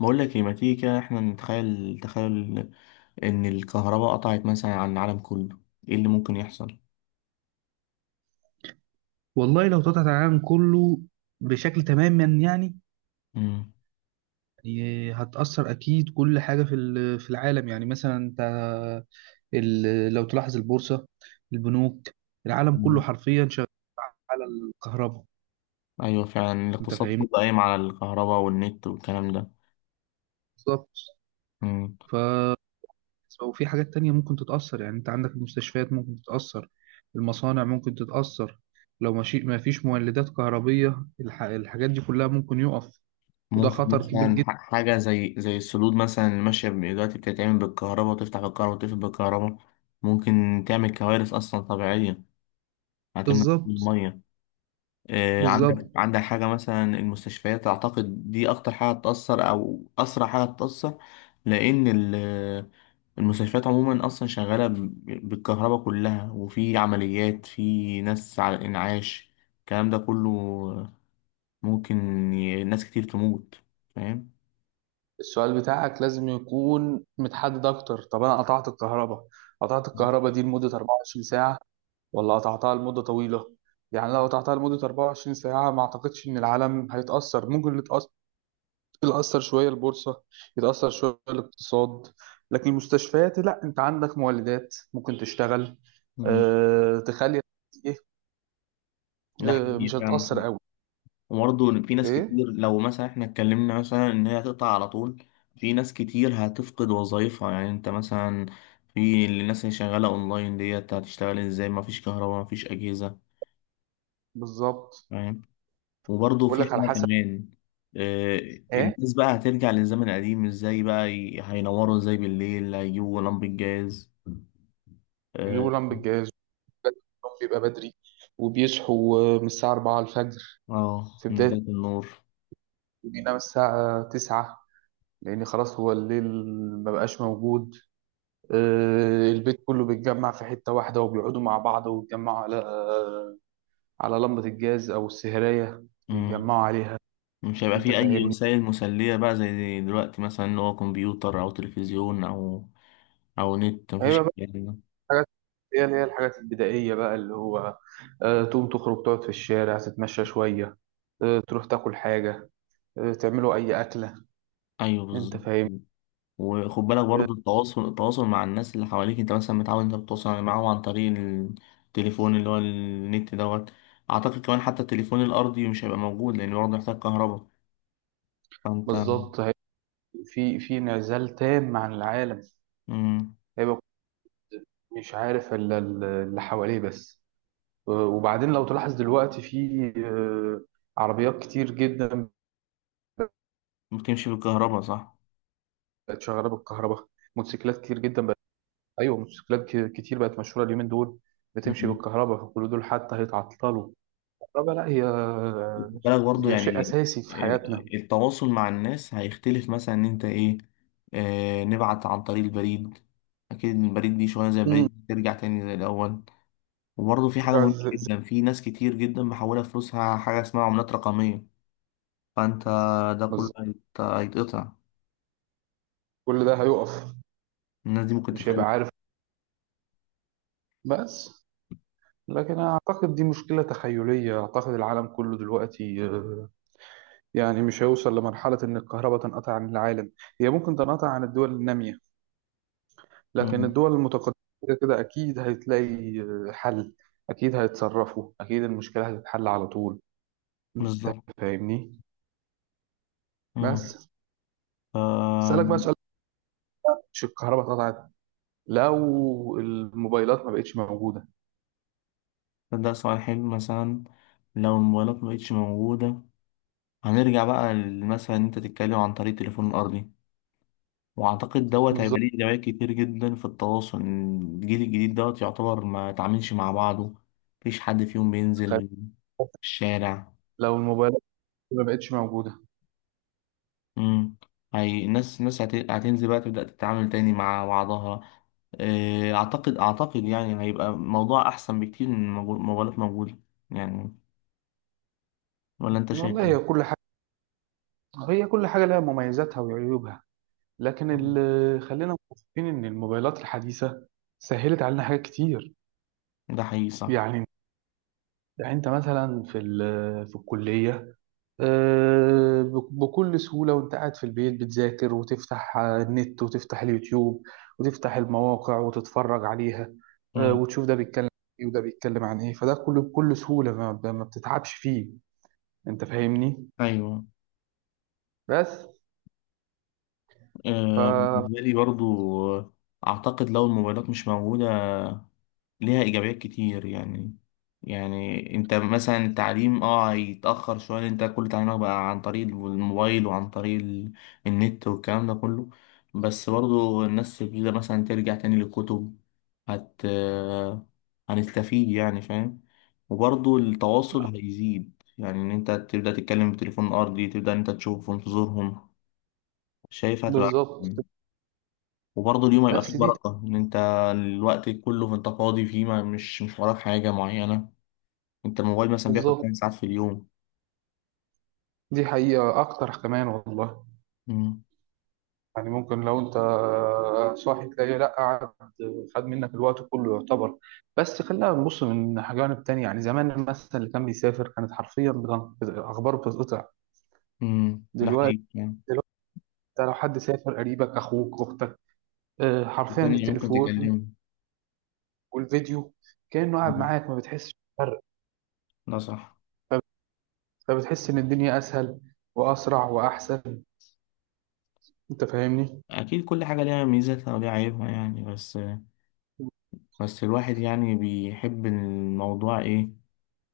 بقول لك ايه؟ ما تيجي كده، احنا نتخيل. تخيل الكهرباء قطعت مثلا عن العالم كله. ايه اللي ممكن يحصل؟ والله لو تقطع العالم كله بشكل تماما، يعني امم هتأثر أكيد. كل حاجة في في العالم، يعني مثلا أنت لو تلاحظ البورصة، البنوك، العالم كله حرفيا شغال على الكهرباء. ايوه فعلا، أنت الاقتصاد فاهمني؟ كله قايم على الكهرباء والنت والكلام ده. بالظبط. مم. ف وفي حاجات تانية ممكن تتأثر، يعني أنت عندك المستشفيات ممكن تتأثر، المصانع ممكن تتأثر. لو ماشي ما فيش مولدات كهربية، الحاجات دي كلها ممكن يقف. وده ممكن خطر كبير مثلا جدا. حاجه زي السدود مثلا، اللي ماشيه دلوقتي بتتعمل بالكهرباء وتفتح بالكهرباء وتقفل بالكهرباء. ممكن تعمل كوارث اصلا طبيعيه، هتمنع كل بالظبط، الميه. بالظبط. عندك حاجة مثلا المستشفيات، أعتقد دي أكتر حاجة تأثر أو أسرع حاجة تأثر. لأن ال- المستشفيات عموما أصلا شغالة بالكهرباء كلها، وفي عمليات، في ناس على الإنعاش، الكلام ده كله. ممكن ناس كتير تموت. فاهم؟ السؤال بتاعك لازم يكون متحدد اكتر. طب انا قطعت الكهرباء دي لمدة 24 ساعة، ولا قطعتها لمدة طويلة؟ يعني لو قطعتها لمدة 24 ساعة ما اعتقدش ان العالم هيتأثر. ممكن اللي يتأثر، اللي يأثر شوية البورصة، يتأثر شوية الاقتصاد. لكن المستشفيات لا، انت عندك مولدات ممكن تشتغل. مم. أه، تخلي، ايه. ده أه، مش حقيقي فعلا، صح. هتتأثر قوي. وبرضه إن في ناس ايه. كتير، لو مثلا احنا اتكلمنا مثلا ان هي هتقطع على طول، في ناس كتير هتفقد وظايفها. يعني انت مثلا في الناس اللي شغالة اونلاين ديت، هتشتغل ازاي؟ مفيش كهرباء، مفيش اجهزة. بالظبط. فاهم. وبرضه بقول في لك على حاجة حسب. كمان. آه، ايه. الناس بقى هترجع للزمن القديم ازاي بقى؟ هينوروا ازاي بالليل؟ هيجيبوا لمبة جاز. هيجيبوا اه. لهم بالجهاز. النوم بيبقى بدري، وبيصحوا من الساعة 4 الفجر. في من بداية، بداية النور. بينام الساعة 9، لأن خلاص هو الليل ما بقاش موجود. آه، البيت كله بيتجمع في حتة واحدة وبيقعدوا مع بعض ويتجمعوا على، آه، على لمبة الجاز أو السهرية. مم. بيتجمعوا عليها. مش هيبقى أنت في أي فاهمني؟ وسائل مسلية بقى زي دلوقتي، مثلا اللي هو كمبيوتر أو تلفزيون أو او نت. مفيش هيبقى بقى الكلام ده. الحاجات، هي اللي الحاجات البدائية بقى اللي هو، آه، تقوم تخرج تقعد في الشارع تتمشى شوية، آه، تروح تاكل حاجة، آه، تعملوا أي أكلة. ايوه أنت بالظبط. فاهم؟ وخد بالك آه، برضو، التواصل مع الناس اللي حواليك. انت مثلا متعود انت بتتواصل يعني معاهم عن طريق التليفون اللي هو النت دوت. اعتقد كمان حتى التليفون الارضي مش هيبقى موجود، لان برضه محتاج كهرباء. فانت بالظبط. في انعزال تام عن العالم. مم. هيبقى مش عارف الا اللي حواليه بس. وبعدين لو تلاحظ دلوقتي في، آه، عربيات كتير جدا بتمشي بالكهرباء، صح. بقت شغاله بالكهرباء. موتوسيكلات كتير جدا بقت. ايوه، موتوسيكلات كتير بقت مشهوره اليومين دول، بتمشي مم. بالكهرباء، فكل دول حتى هيتعطلوا. الكهرباء لا، هي وخد بالك برضو هي شيء يعني، اساسي في آه، حياتنا. التواصل مع الناس هيختلف. مثلا ان انت ايه، نبعت عن طريق البريد. اكيد البريد دي شويه، زي مم. البريد ترجع تاني زي الاول. وبرضه في حاجة مهمة جدا، في ناس كتير جدا محولة فلوسها حاجة اسمها عملات رقمية. فأنت ده كله بالظبط. هيتقطع. كل ده هيقف. الناس دي ممكن مش هيبقى تفعل. عارف. بس لكن أنا أعتقد دي مشكلة تخيلية. أعتقد العالم كله دلوقتي، آه، يعني مش هيوصل لمرحلة إن الكهرباء تنقطع عن العالم. هي ممكن تنقطع عن الدول النامية، لكن مم. الدول المتقدمة كده كده أكيد هتلاقي، آه، حل. أكيد هيتصرفوا، أكيد المشكلة هتتحل على طول. أنت بالظبط. فاهمني؟ مم. بس ف- أسألك بقى سؤال. مش الكهرباء اتقطعت، لو الموبايلات ما بقتش موجودة. ده سؤال حلو. مثلا لو الموبايلات مبقتش موجودة، هنرجع بقى مثلا إن أنت تتكلم عن طريق التليفون الأرضي. وأعتقد دوت هيبقى بالظبط. ليه إيجابيات كتير جدا في التواصل. الجيل الجديد دوت يعتبر ما تعاملش مع بعضه، مفيش حد فيهم تخيل بينزل الشارع. لو الموبايلات ما بقتش موجودة. امم هي الناس هتنزل بقى، تبدأ تتعامل تاني مع بعضها. اعتقد يعني هيبقى موضوع احسن بكتير من موبايلات موجودة يعني. ولا انت شايف والله، ايه؟ هي كل حاجة لها مميزاتها وعيوبها. لكن مم. خلينا متفقين ان الموبايلات الحديثه سهلت علينا حاجات كتير. ده حقيقي صح. يعني يعني انت مثلا في في الكليه، آه، بكل سهوله وانت قاعد في البيت بتذاكر وتفتح، آه، النت وتفتح اليوتيوب وتفتح المواقع وتتفرج عليها، آه، امم وتشوف ده بيتكلم ايه وده بيتكلم عن ايه. فده كله بكل سهوله، ما بتتعبش فيه. انت فاهمني؟ ايوه. بس. ف بالنسبة لي برضو، آه، اعتقد لو الموبايلات مش موجودة، ليها إيجابيات كتير يعني. يعني أنت مثلا التعليم أه هيتأخر شوية، لأن أنت كل تعليمك بقى عن طريق الموبايل وعن طريق النت والكلام ده كله. بس برضو الناس تبتدي مثلا ترجع تاني للكتب. هت هنستفيد يعني، فاهم. وبرضو التواصل هيزيد، يعني إن أنت تبدأ تتكلم بتليفون أرضي، تبدأ إن أنت تشوف في انتظارهم. شايف هتبقى بالظبط. أحسن. وبرضه اليوم هيبقى بس فيه دي. بركة، إن أنت الوقت كله أنت فاضي فيه، ما مش وراك حاجة معينة. أنت الموبايل مثلا بياخد بالظبط، 8 ساعات في اليوم. دي حقيقه اكتر كمان والله. امم يعني ممكن لو انت صاحي تلاقيه لا قعد، خد منك الوقت كله يعتبر. بس خلينا نبص من جانب تاني. يعني زمان مثلا اللي كان بيسافر كانت حرفيا اخباره بتتقطع. امم ده دلوقتي حقيقي يعني. دلوقتي انت لو حد سافر قريبك اخوك اختك، آه، حرفيا وثانية ممكن بالتليفون تكلمه. والفيديو كأنه قاعد مم. معاك، ما بتحسش بفرق. ده صح. فب- فبتحس ان الدنيا اسهل واسرع واحسن. انت فاهمني؟ أكيد كل حاجة ليها ميزاتها وليها عيوبها يعني، بس الواحد يعني بيحب الموضوع إيه،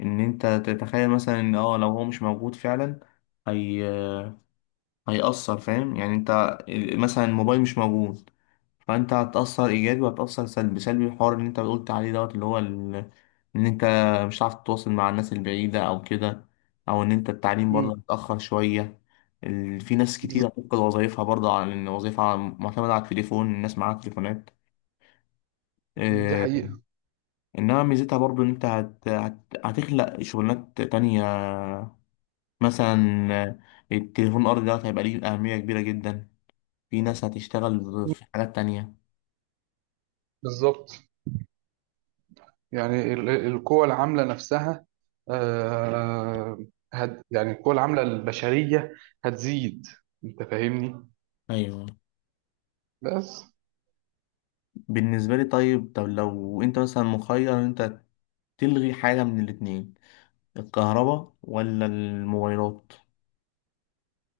إن أنت تتخيل مثلا إن أه لو هو مش موجود فعلا، هي هيأثر. فاهم يعني أنت مثلا الموبايل مش موجود، فانت هتأثر ايجابي وهتأثر سلبي. الحوار اللي انت قلت عليه دوت اللي هو ال... ان انت مش عارف تتواصل مع الناس البعيدة او كده، او ان انت التعليم مم. برضه هيتأخر شوية. ال... في ناس بز- كتير هتفقد وظايفها برضه، على ان وظيفة معتمدة على التليفون، الناس معاها تليفونات. دي إيه... حقيقة. انما ميزتها برضه ان انت هت... هت... هتخلق شغلانات تانية. مثلا التليفون الارضي دوت هيبقى ليه أهمية كبيرة جدا. في ناس هتشتغل مم. في حاجات تانية. بالظبط. يعني القوى العاملة نفسها، آه، يعني القوى العاملة البشرية هتزيد. انت فاهمني؟ ايوه بس. بالنسبة لي. طيب، طب لو انت مثلا مخير ان انت تلغي حاجة من الاتنين، الكهرباء ولا الموبايلات؟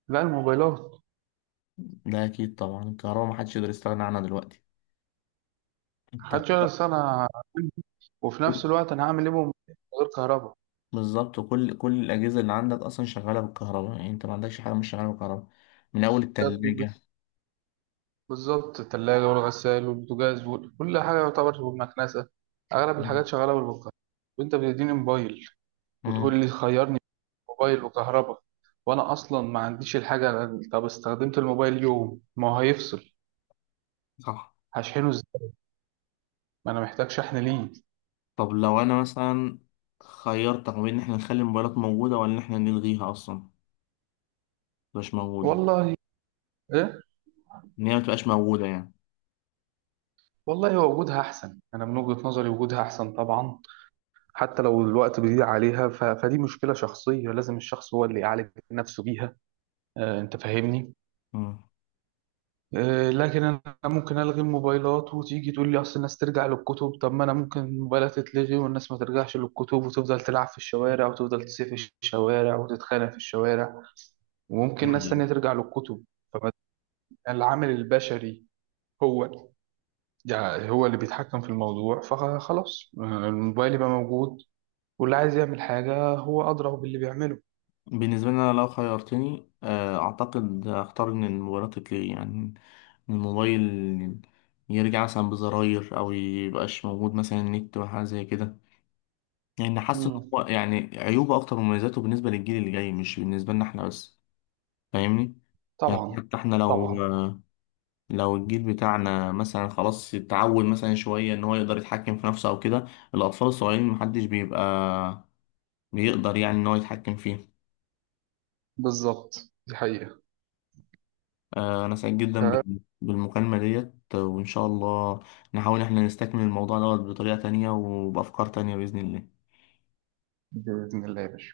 لا، الموبايلات. لا اكيد طبعا الكهرباء، محدش يقدر يستغنى عنها دلوقتي. انت محدش يعرف انا، وفي نفس الوقت انا هعمل ايه بهم من غير كهرباء؟ بالظبط، كل الاجهزة اللي عندك اصلا شغالة بالكهرباء، يعني انت ما عندكش حاجة مش شغالة بالكهرباء، من اول التلاجة. بالظبط. الثلاجة والغسال والبوتاجاز وكل حاجة يعتبر، والمكنسة. اغلب مم. الحاجات شغالة بالكهرباء. وانت بتديني موبايل مم. وتقول لي خيرني بين موبايل وكهرباء، وانا اصلا ما عنديش الحاجة. طب استخدمت الموبايل، يوم ما هو هيفصل صح. هشحنه ازاي؟ ما انا محتاج شحن ليه. طب لو انا مثلا خيرتك ما بين ان احنا نخلي الموبايلات موجودة، ولا ان احنا نلغيها اصلا مش موجودة، والله. ايه. ان هي ما تبقاش موجودة يعني. والله، هو وجودها احسن. انا من وجهة نظري وجودها احسن طبعا. حتى لو الوقت بيضيع عليها، فدي مشكلة شخصية، لازم الشخص هو اللي يعالج نفسه بيها. آه، انت فاهمني. آه، لكن انا ممكن الغي الموبايلات وتيجي تقول لي اصل الناس ترجع للكتب. طب ما انا ممكن الموبايلات تتلغي والناس ما ترجعش للكتب، وتفضل تلعب في الشوارع وتفضل تسيح في الشوارع وتتخانق في الشوارع. وممكن ناس تانية مم. ترجع للكتب. فالعامل البشري هو، يعني هو اللي بيتحكم في الموضوع. فخلاص، آه، الموبايل يبقى موجود، واللي عايز يعمل حاجة هو أدرى باللي بيعمله. بالنسبة لي أنا، لو خيرتني، أعتقد هختار إن الموبايلات تتلغي يعني، إن الموبايل يرجع مثلا بزراير أو ميبقاش موجود مثلا النت وحاجة زي كده. يعني حاسس إن مم. هو يعني عيوبه أكتر من مميزاته، بالنسبة للجيل اللي جاي، مش بالنسبة لنا إحنا بس. فاهمني؟ يعني طبعا. حتى إحنا لو طبعا. لو الجيل بتاعنا مثلا خلاص اتعود مثلا شوية إن هو يقدر يتحكم في نفسه أو كده. الأطفال الصغيرين محدش بيبقى بيقدر يعني إن هو يتحكم فيه. بالظبط، دي حقيقة. أنا سعيد جدا ف- بالمكالمة ديت، وإن شاء الله نحاول إحنا نستكمل الموضوع دوت بطريقة تانية وبأفكار تانية بإذن الله. بإذن الله يا باشا.